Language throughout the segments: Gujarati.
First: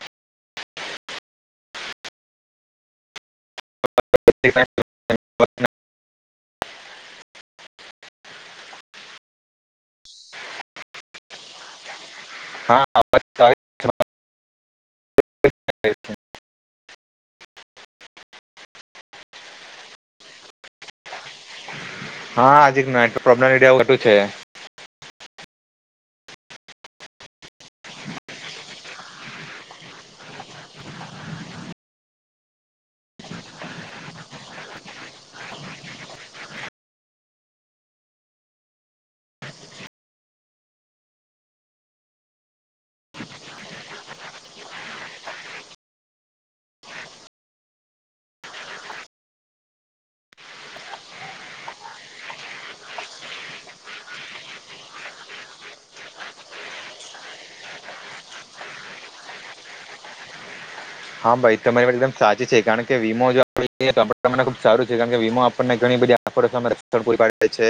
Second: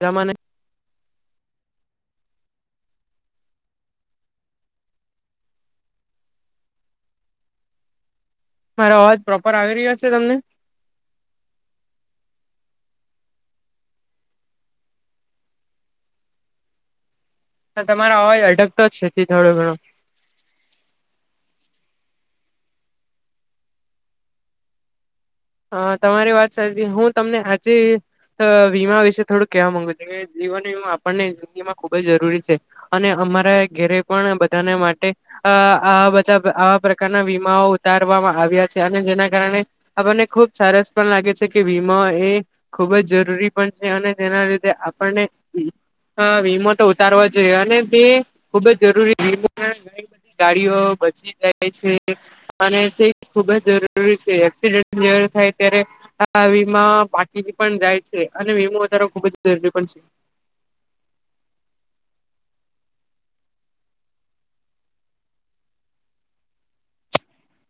તમને [unintelligible] મારો અવાજ પ્રોપર આવી રહ્યો છે, તમને હા, [unintelligible] [inaudible] તમારો અવાજ અડગતો જ છે, થી થોડો ઘણો હા હજી જએ પ્રબ્લેમ ટું છે. હ તમારી વાત સાચી હું તમને આજે. વીમા વિશે થોડુંક કહેવા માંગુ છે, કે જીવન વીમા આપણને જિંદગીમાં ખુબ જ જરૂરી છે. અને અમારા ઘેરે પણ બધાને માટે અઆ બધા આવા પ્રકારના વીમાઓ ઉતારવામાં આવ્યા છે, અને જેના કારણે આપણને ખુબ સરસ પણ લાગે છે, કે વીમા એ ખુબ જ જરૂરી પણ છે, અને તેના લીધે આપણને હા વીમો તો ઉતારો જોઈએ, અને તે ખુબ જ જરૂરી વો ગાડીઓ બચી જાય છે, અને તે ખુબ જ જરૂરી છે, એક્સિડન્ટ જરૂર થાય ત્યારે હ વીમા બાકીની પણ જાય છે, અને વીમો વધારે ખુબ જ જરૂરી પણ છે. હા ભાઈ તમારી માટે એકદમ સાચી છે, કારણ કે વીમો જો આપ તો મને ખુબ સારું છે, કારણ કે વીમ આપણને ઘણી બધી. સ્થળ બાકી છે.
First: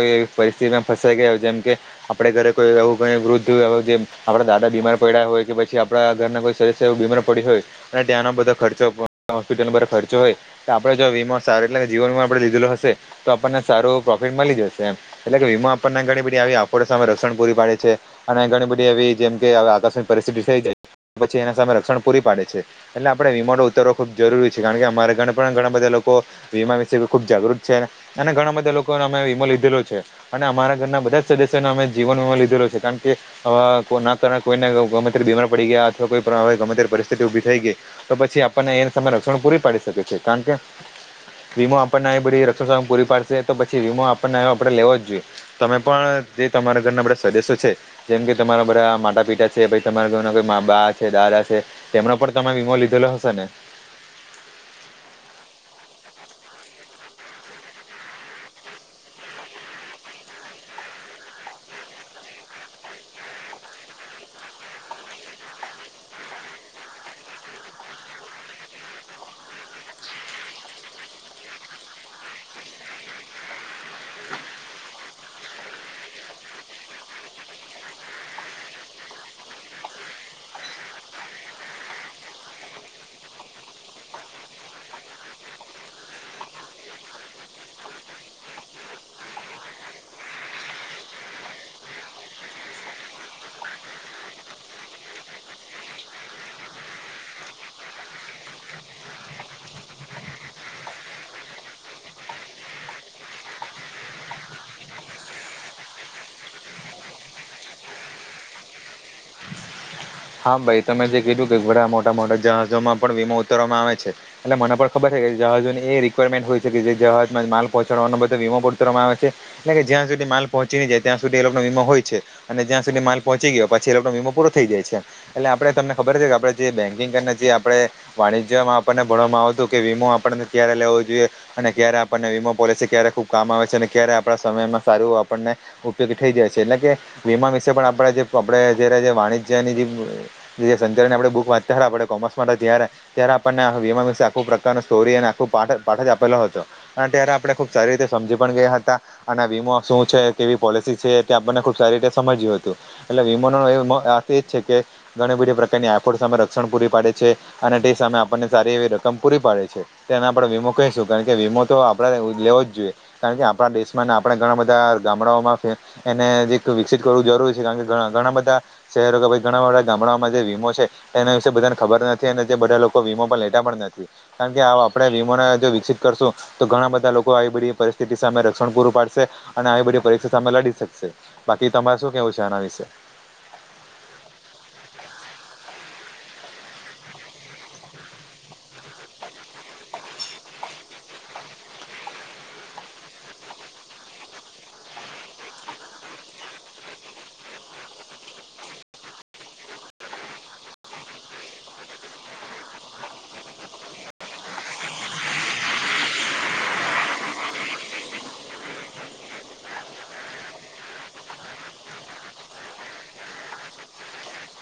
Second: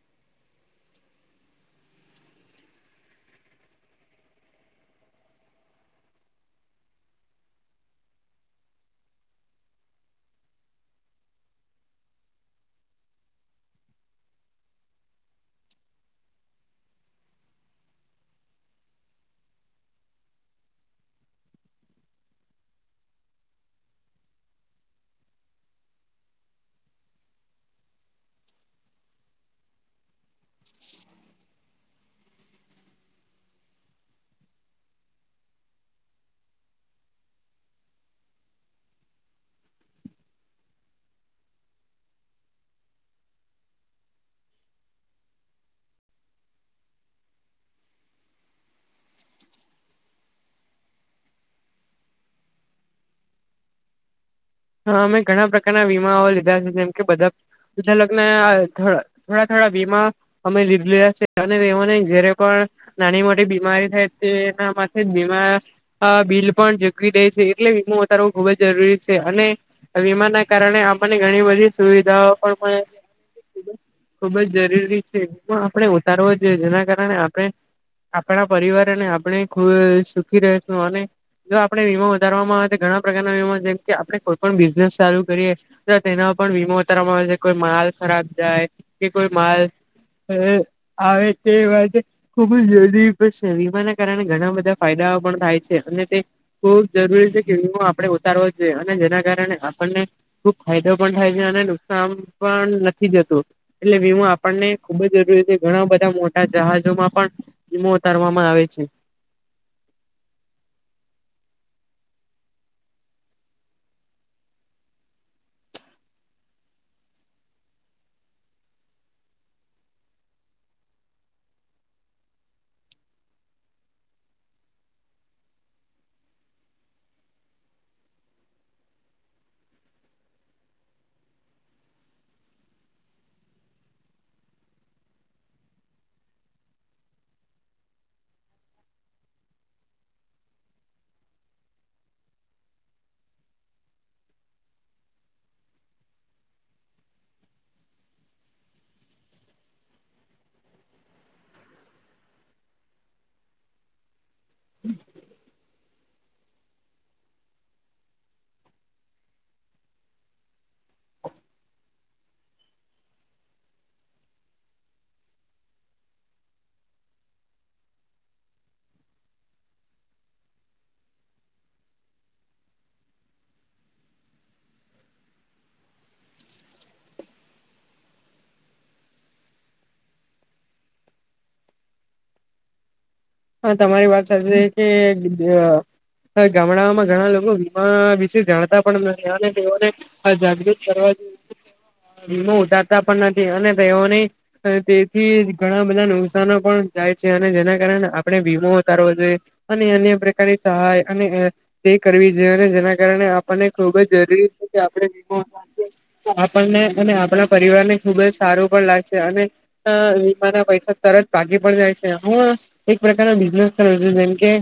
ઈ પરિસ્થિતિમાં ફસાઈ ગયા જેમ કે આપડે ઘરે કોઈ એવું કંઈ વૃદ્ધ જે આપડા દાદા બીમાર પડ્યા હોય કે પછ પછી આપણા ઘરના કોઈ સદસ્ય એવું બીમાર પડી હોય અને ત્યાંનો બધા ખર્ચો હોસ્પિટલ બધા ખર્ચો હોય તો આપણે જો વીમો સારું એટલે કે જીવન વીમાો આપડે લીધેલો હશે તો આપણને સારું પ્રોફિટ મળી જશે એમ એટલે કે વીમા આપણને ઘણી બધી આવી આપ સામે રક્ષણ પૂરી પાડે છે. અને ઘણી બધી એવી જેમ કે, આકસ્મિક પરિસ્થિતિ થઈ જાય પછી એના સામે રક્ષણ પૂરી પાડે છે. એટલે આપણે વિમોન ઉતરવો ખુબ જરૂરી છે, કારણ કે અમારે ઘણા બધા લોકો વીમા વિશે ખુબ જાગૃત છે, અને ઘણા બધા લોકોને અમે વીમો લીધેલો છે. અને અમારા ઘરના બધા જ સદસ્યોને અમે જીવનમાં લીધેલ છે, કારણ કેના કર કોઈને બીમાર પડી ગયા અથવા કોઈવે ગમે તે પરસ્થિતિ ઉભી થઈ ગઈ તો પછી આપણને એ સામે રક્ષણ પૂરી પાડી શકે છે, કારણ કે વીમો આપણનેધી રક્ષણ પૂરી પાડશે તો પછી વીમો આપણને આપણે લેવો જ જોઈએ તમે પણ જે તમારા ઘરના બધા સદસ્યો છે, જેમ કે તમારા બધા માટ પિતા છે. તમારા ઘરના કોઈ મા બા છે, દાદા છે, તેમનો પણ તમે વીમો લીધેલો હશે ને હા અમે ઘણા પ્રકારના વીમાઓ લીધા છે, જેમ કે બધા લગને થોડા થોડા વીમા અમે લીધે લીધા છે, અને એને જયારે પણ નાની મોટી બીમારી થાય તે એના માટે જ બીમાર આ બિલ પણ ઝગવી દે છે, એટલે વીમો વધારવો ખુબ જ જરૂરી છે. અને વીમાના કારણે આપને ઘણી બધી સુવિધાઓ પણ ખુબ જ જરૂરી છે, એ પણ આપણે ઉતારવો જોઈએ જેના કારણે આપણે આપણા પરિવાર અને આપણે ખુશ સુખી રહેશું અને જો આપણે વીમો વધારવામાં આવે તો ઘણા પ્રકારના વીમા છે, આપણે કોઈપણ બિઝનેસ ચાલુ કરીએ તો તેના પણ વીમો ઉતારવામાં આવે છે, કોઈ માલ ખરાબ જાય, કે કોઈ માલ આવે તેવા, ખુબ જરૂરી છે, વીમાના કારણે ઘણા બધા ફાયદાઓ પણ થાય છે, અને તે ખુબ જરૂરી છે, વિમો આપણે ઉતારવો જ જોઈએ, અને જેના કારણે આપણને ખુબ ફાયદો પણ થાય છે, અને નુકસાન પણ નથી જતું. એટલે વીમો આપણને ખુબ જ જરૂરી છે, ઘણા બધા મોટા જહાજોમાં પણ વીમો ઉતારવામાં આવે છે. હા ભાઈ તમે જે કીધું કે બઘા મોટા મોટા જહાજોમાં પણ વીમો ઉતરવામાં આવે છે. એટલે મને પણ ખબર છે કે જહાજોની એ રિક્વાયરમેન્ટ હોય છે કે જે જહાજમાં માલ પહોંચડવાનો બધો વીમો પ ઉતવામાં આવે છે. એટલે કે જ્યાં સુધી માલ પહોંચી ની જાય ત્યાં સુધી એ લોકોનો વીમો હોય છે. અને જ્યાં સુધી માલ પહોંચી ગયો પાછી એ લોકો વીમો પૂરો થઈ જાય છે. એટલે આપડે તમને ખબર છે કે આપડે જે બેન્કિંગ કરીને જે આપડે, વાણિજ્યમાં આપણને ભણવામાં આવતું કે વીમો આપણને ત્યારે લેવો જોઈએ, અને ક્યારે આપણને વીમો પોલિસી ક્યારે ખુબ કામ આવે છે અને ક્યારે આપણા સમયમાં સારું આપણને, ઉપયોગી થઈ જાય છે, એટલે કે વીમા વિશે પણ આપણે જે આપડે જ્યારે જે વાણિજ્યની જે, સંચારને આપડે બુક વાંચતા હા આપડે કોમર્સ માં હતા ત્યારે, ત્યારે આપણને વિમા વિશે આખો પ્રકાર ન સ્ટોરી અને આખું પા પાઠ જ આપેલો હતો. અને ત્યારે આપડે ખુબ સારી રીતે સમજી પણ ગયા હતા. અને વીમો શું છે કેવી પોલિસી છે તે આપણને ખુબ સારી રીતે સમજ્યું હતું. એટલે વિમાનો એર્થ એજ છે કે ઘણી બધી પ્રકારની આફોડ સામે રક્ષણ પૂરી પાડે છે. અને તે સામે આપણને સારી એવી રકમ પૂરી પાડે છે. તે એના આપડે વીમો કહીશું કારણ કે વીમો તો આપડે લેવો જ જોઈએ. કારણ કે આપણા દેશમાં આપણે ઘણા બધા ગામડાઓમાં પણ, એને જે વિકસિત કરવું જરૂરી છે કારણ કે ઘણા બધા શહેરો કે ભઇ, ઘણા બધા ગામડામાં જે વીમો છે એના વિશે બધાને ખબર નથી અને જે બધા લોકો વીમો પર લેતા પણ નથી. કારણ કે આપડે વીમોને જો વિકસિત કરશું. તો ઘણા બધા લોકો આવી બધી પરિસ્થિતિ સામે રક્ષણ પૂરું પાડશે અને આવી બધી પરિસ્થિતિ સામે લડી શકશે. બાકી તમારે શું કેવું છે આના વિશે? હા તમારી વાત સાચ કે, હવે ગામડામાં ઘણા લોકો વીમા વિશે જાણતા પણ નથી અને તેઓને, હ જાગૃત કરવા જોઈએ વિમો ઉતારતા પણ નથી અને તેઓની, અ તેથી ઘણા બધા નુકસાનો પણ જાય છે અને જેના કારણે આ પણે વીમો ઉતારવો જોઈએ અને અન્ય પ્રકારની સહાય અને ગણ તરી કરવી જોઈ અને જેના કારણે આપણને ખુબ જ જરૂરી છે કે આપણે વીમો ઉતારી, આપણને અને આપણા પરિવાર ને ખુબ જ સારું પણ લાગશે અને, વીમા ના પૈસા તરત પાકી પણ જાય છે હું, એક પ્રકારનો બિઝનેસ કર્યો છે જેમ કે,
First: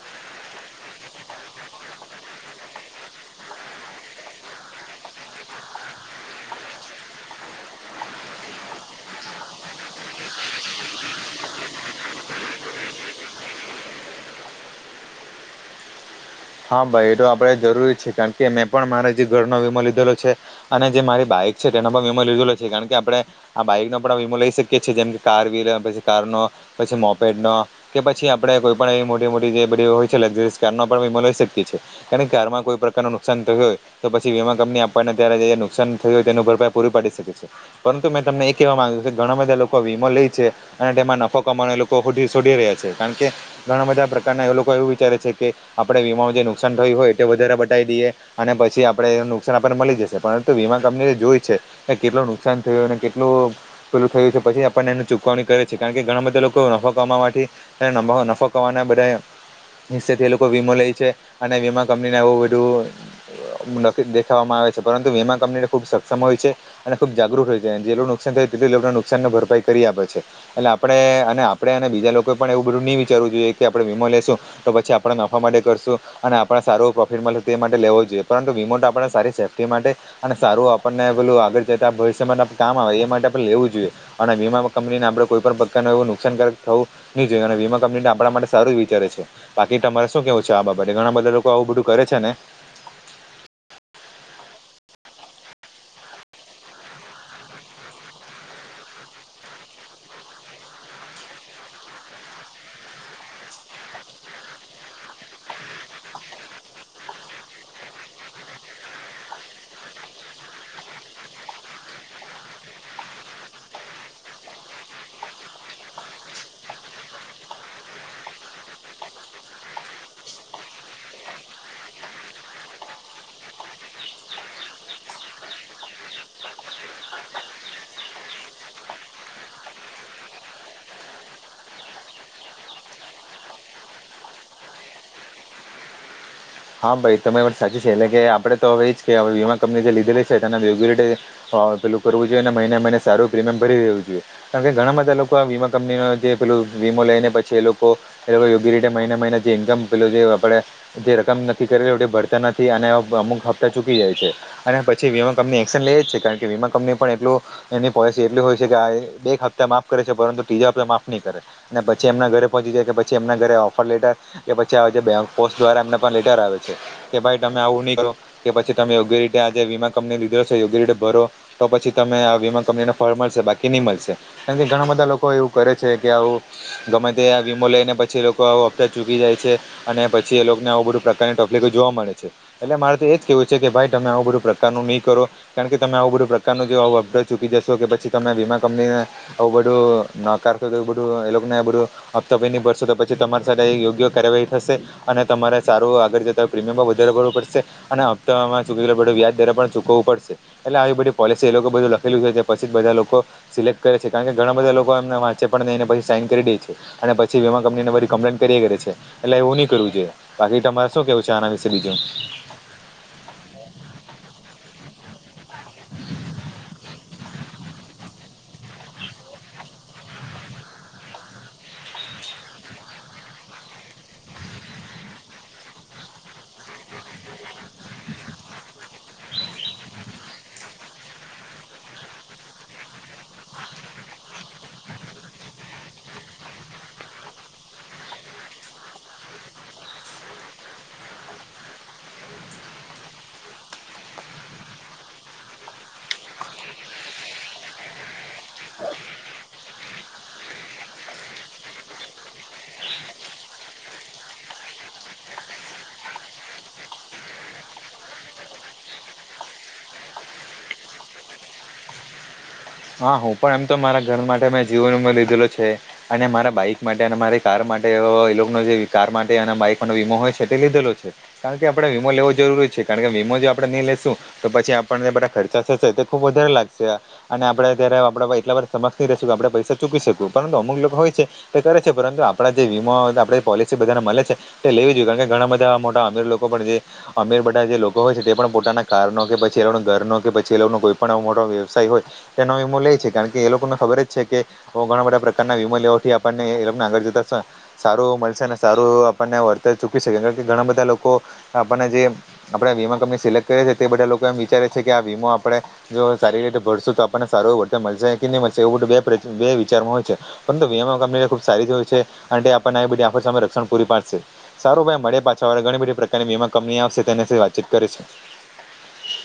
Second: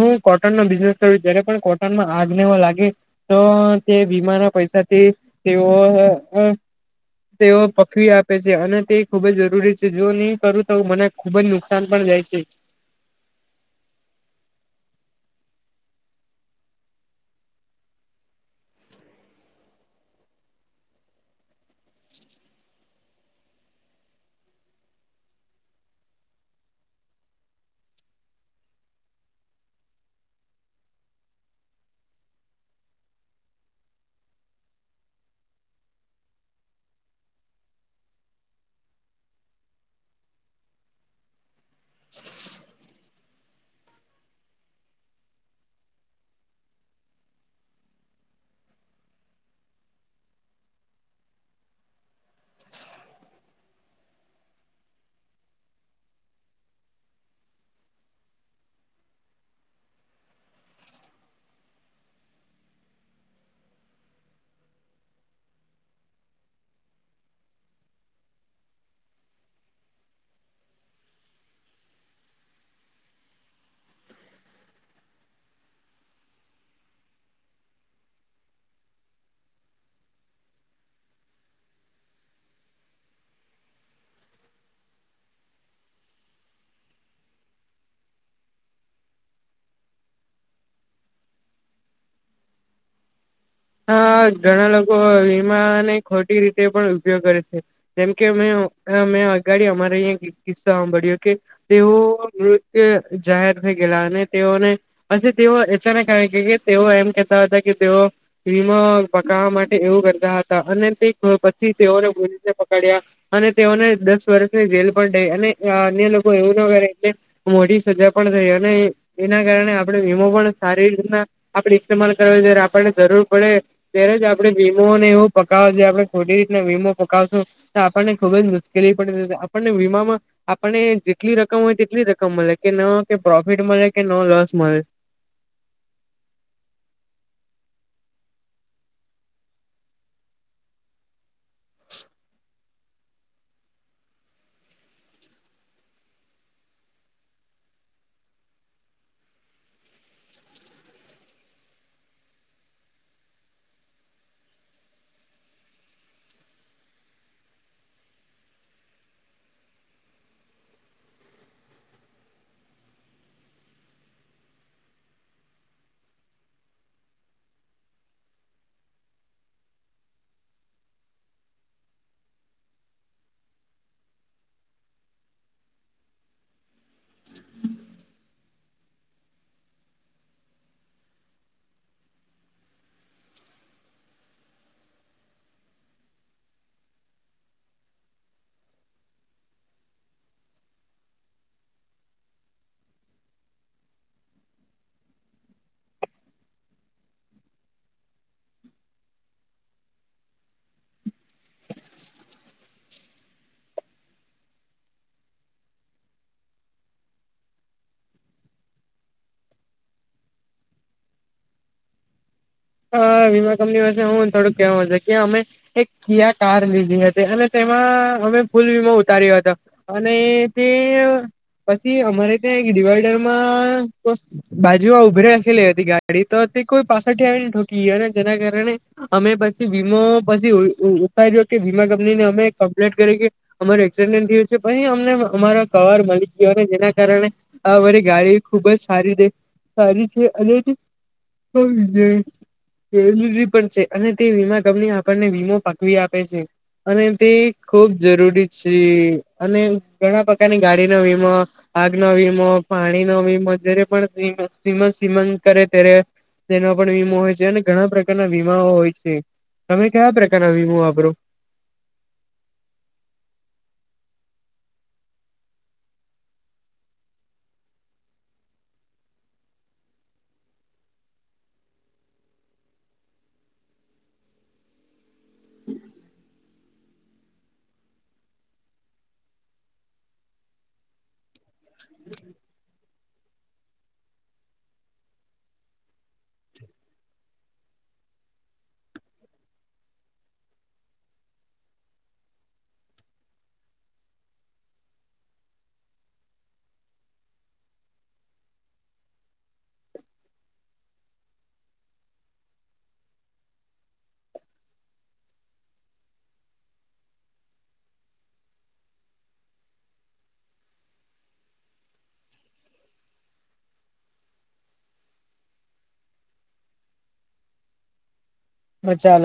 હું કોટનનો બિઝનેસ કરું જ્યારે પણ કોટનમાં આગ નેવો લાગે, તો તે વીમા ના પૈસાથી તેઓ, તેઓ પકવી આપે છે અને તે ખુબ જ જરૂરી છે જો નહી કરું તો મને, ખુબ જ નુકસાન પણ જાય છે. હા ભાઈ એ તો આપડે જરૂરી છે કારણ કે મેં પણ મારે જે ઘરનો વીમો લીધેલો છે. અને જે મારી બાઈક છે તેનો પણ વીમો લીધેલો છે કારણ કે આપડે, આ બાઇક નો પણ વીમો લઈ શકીએ છીએ જેમ કે કાર વ્હીલર પછી કાર નો, પછી મોપેડ નો કે પછી આપડે કોઈ પણ એવી મોટી મોટી જે બધી હોય છે લક્ઝરી કારનો પણ વીમો લઈ લઇ શકી છે કારણ કે કારમાં કોઈ પ્રકાર નુ નુકસાન થયું હોય, તો પછી વીમા કંપની આપણને ત્યારે જે નુકસાન થય હોય તેનું ભરપાઈ પૂરી પાડી શકે છે. પરંતુ મેં તમને એ કેહેવા માંગ્યું છે કે ઘણા બધા લોકો વીમો લેય છે. અને તેમાં નફો કમાવા એ લોકો ફો છોડી રહ્યા છે કારણ કે ઘણા બધા પ્રકારના એ લોકો એવું વિચારે છે કે આપડે વીમા જે નુકસાન થયું હોય તે વધારે બતાવી દઈએ અને પછી આપડે નુકસાન આપણને મળી જશે પરંતુ વીમા કંપની જોય છે. કેટલું નુકસાન થયું અને કેટલું પેલું થયું છે પછી આપણ એની ચૂકવણી કરે છે કારણ કે ઘણા બધા લોકો નફો કમાવવા માટે નફો કરવાના બધા હિસ્સેથી એ લોકો વીમો લે છે. અને વીમા કંપનીને એવું બધું દેખાવામાં આવે છે પરંતુ વીમા કંપનીને ખુબ સક્ષમ હોય છે. અને ખુબ જાગૃત હોય છે અને જેટલુ થયું તેથી લોકો નુકસાન થાય તેટલી લોકોને નુકસાનને ભરપાઈ કરી આપે છે. એટલે આપણે અને આપડે અને બીજા લોકો પણ એવું બધું નઈ વિચારવું જોઈએ કે આપણે વિમો લેેશું તો પછી આપડે નફા માટે કરશું અને આપણે સારું પ્રોફિટ મળે તે માટે લેવો જોઈએ પરંતુ વીમો તો આપણે સારી સેફ્ટી માટે અને સારું આપણને પેલું આગળ જતા ભવિષ્યમાં કામ આવે એ માટે આપણે લેવું જોઈએ અને વીમા કંપનીને આપડે કોઈ પણ પ્રકાર એવું નુકસાનકારક થવું [unintelligible] જોય અને વીમા કંપની આપણા માટે સારું જ વિચારે છે બાકી તમારે શું કેવું છે આ બાબ તે ઘણા બધા લોકો આવું બધું કરે છે ને. હા ઘણા લોકો વીમા ને ખોટી રીતે પણ ઉપયોગ કરે છે. જેમ કે મેં મેં અગાડી અમારે અહીં કિસ્સા સાંભળ્યો કે તેઓ મૃત જાહેર થઈ ગયેલા અને તેઓને પછી તેઓ એચાનેક [unintelligible] કે તેઓ એમ કેહેતા હતા કે તેઓ ફ્રીમાં પકવા માટે એવું કરતા હતા અને તે પછી તેઓને પોલીસે પકડ્યા અને તેઓને દસ વર્ષની જેલ પણ થઈ અને અન્ય લોકો એવું ના કરે [unintelligible] મોટી સજા પણ થઈ અને એના કારણે આપણે વિમો પણ સારી રીતના આપણે ઇસ્તેમાલ કરવો જ્યારે આપણને જરૂર પડે ત્યારે જ આપડે વીમોને એવું પકવા આપડે ખોટી રીતના વીમો પકાવશું આપણને ખુબ જ મુશ્કેલી પડી આપણને વીમામાં આપણને જેટલી રકમ હોય તેટલી રકમ મળે કે ન કે પ્રોફિટ મળે કે ન લોસ મળે. હા ભાઈ તમે એ પણ સાચી છે એટલે કે આપડે તો હવે એ જ કે વીમા કંપની જે લીધેલી છે તેના રેગ્યુલ હા, પેલું કરવું જોઈએ અને મહિને મહિને સારું પ્રીમિયમ ભરી દેવું જોઈએ. કારણ કે ઘણા બધા લોકો વીમા કંપની જે પેલું વીમો લઈને પછી એ લોકો એ લોકો યોગ્ય રીતે મહિના મહિના જે ઇન્કમ પેલુ જે આપડે જે નક્કી કરે એ ભરતા નથી અને અમુક હપ્તા ચૂકી જાય છે. અને પછી વીમા કંપની એક્શન લઈ જ છે કારણ કે વીમા કંપની પણ એટલું એની પોલિસી એટલી હોય છે કે આ એક હપ્તા માફ કરે છે પરંતુ ત્રીજા હપ્તા માફ નહીં કરે. અને પછી એમના ઘરે પહોંચી જાય કે પછી એમના ઘરે ઓફર લેટર કે પછી પોસ્ટ દ્વારા એમ લેટર આવે છે કે ભાઈ તમે આવું નહીં કરો કે પછી તમે યોગ્ય રીતે આજે વીમા કંપની લીધો છે એ યોગ્ય રીતે ભરો. તો પછી તમે આ વીમા કંપનીને ફળ મળશે બાકી નહીં મળશે. કેમ કે ઘણા બધા લોકો એવું કરે છે કે આવું ગમે તે વીમો લઈ ને પછી એ લોકો આવું હપ્તા ચૂકી જાય છે અને પછી એ લોકોને આવું બધું પ્રકારની તકલીફો જોવા મળે છે એટલે મારે તો એ જ કેહેવું છે કે ભાઈ તમે આવું બધું પ્રકારનું નહીં કરો કારણ કે તમે આવું બધું પ્રકારનું જે આવું [unintelligible] ચૂકી જશો કે પછી તમે વીમા કંપનીને આવું બધું નકાર બધું એ ને બધું હપ્તો ની ભરસો તો પછી તમારી સાથે યોગ્ય કાર્યવાહી થશે અને તમારે સારું આગળ જતા પ્રીમિયમ પણ વધારે કરવું પડશે અને હપ્તામાં વ્યાજ દ્વારા પણ ચૂકવું પડશે. એટલે આવી બધી પોલિસી એ લોકો બધું લખેલું છે પછી બધા લોકો સિલેક્ટ કરે છે કારણ કે ઘણા બધા લોકો એમને વાંચે પણ નહીં પછી સાઈન કરી દે છે. અને પછી વીમા કંપની ને વરી કમ્પ્લેન કયા કરે છે એટલે એવું નહીં કરવું જોઈએ. બાકી તમારે શું કેવું છે આના વિશે બીજું? હા વીમા કંપની વિશે હું થોડુંક કેહેવું છે કે અમે એક કિયા કાર લીધી હતી અને તેમાં અમે ફૂલ વીમો ઉતાર્યો હતો અને તે પછી અમારે ત્યાં એક ડિવાઈડરમાં બાજુમાં ઉભરી રાખેલી હતી ગાડી તો તે કોઈ પાછળથી આવીને ઠોકી ગયા ને જેના કારણે અમે પછી વીમો પછી ઉતારીો કે વીમા કંપનીને અમે કમ્પ્લેટ કરી કે અમાર એક્સિડેન્ટ થયું છે પછી અમને અમારો કવાર મળી ગયોને જેના કારણે આ મારી ગાડી ખુબ જ સારી સારી છે અને તો વિજય જરી પણ છે અને તે વીમા કંપની આપણને વીમો પાકવી આપે છે. અને તે ખુબ જરૂરી છે અને ઘણા પ્રકારની ગાડીના વીમા આગનો વીમો પાણીનો વીમો જ્યારે પણ સમ સીમન કરે ત્યારે તેનો પણ વીમો હોય છે અને ઘણા પ્રકારના વીમાઓ હોય છે. તમે કયા પ્રકારના વીમો વાપરો? હા હું પણ એમ તો મારા ઘર માટે મેં જીવન લીધેલો છે. અને મારા બાઈક માટે અને મારી કાર માટે એનો જે કાર માટે અને બાઈકનો વીમો હોય છે તે લીધેલો છે. કારણ કે આપડે વીમો લેવો જરૂરી છે કારણ કે વીમો જો આપણે નઈ લેેશું તો પછી આપણને બધા ખર્ચા થશે તે ખુબ વધારે લાગશે. અને આપણે ત્યારે આપણા એટલાવાર સમક્ષ નહીં રહેશું કે આપણે પૈસા ચૂકી શકું. પરંતુ અમુક લોકો હોય છે. તે કરે છે પરંતુ આપણા જે વીમા આપે પોલિસી બધાને મળે છે. તે લેવી જોયએ કારણ કે ઘણા બધા મોટા અમિર લોકો પણ જે અમીર બધા જે લોકો હોય છે તે પણ પોતાના કારનો કે પછી એ લોકો ઘરનો કે પછી એ લોકોનો કોઈ પણ મોટો વ્યવસાય હોય તેનો વીમો લે છે કારણ કે એ લોકોને ખબર જ છે કે ઘણા બધા પ્રકારના વીમો લેવાથી આપણનેને આગળ જતા સારું મળશે ને સારું આપણને વર્તર ચૂકી શકે કારણ કે ઘણા બધા લોકો આપણને જે આપણેે વીમા કંપની સિલેક્ટ કરીએ છીએ. તે બધા લોકો એમ વિચારે છે કે આ વીમો આપડે જો સારી રીતે ભરશું તો આપણને સારું એ વર્તન મળશે કે નહી મળશે એવું બધું બે બે વિચારમાંય છે. પરંતુ વમા કંપનીને ખુબ સારી જો હોવી છે અને આપણને બધી આમે રક્ષણ પૂરી પાડશે. સારું ભાઈ મળે પાછા વાળે ઘણી બધી પ્રકારની વીમા કંપની આવશે તેની વાતચીત કરીશું. હ ચાલ.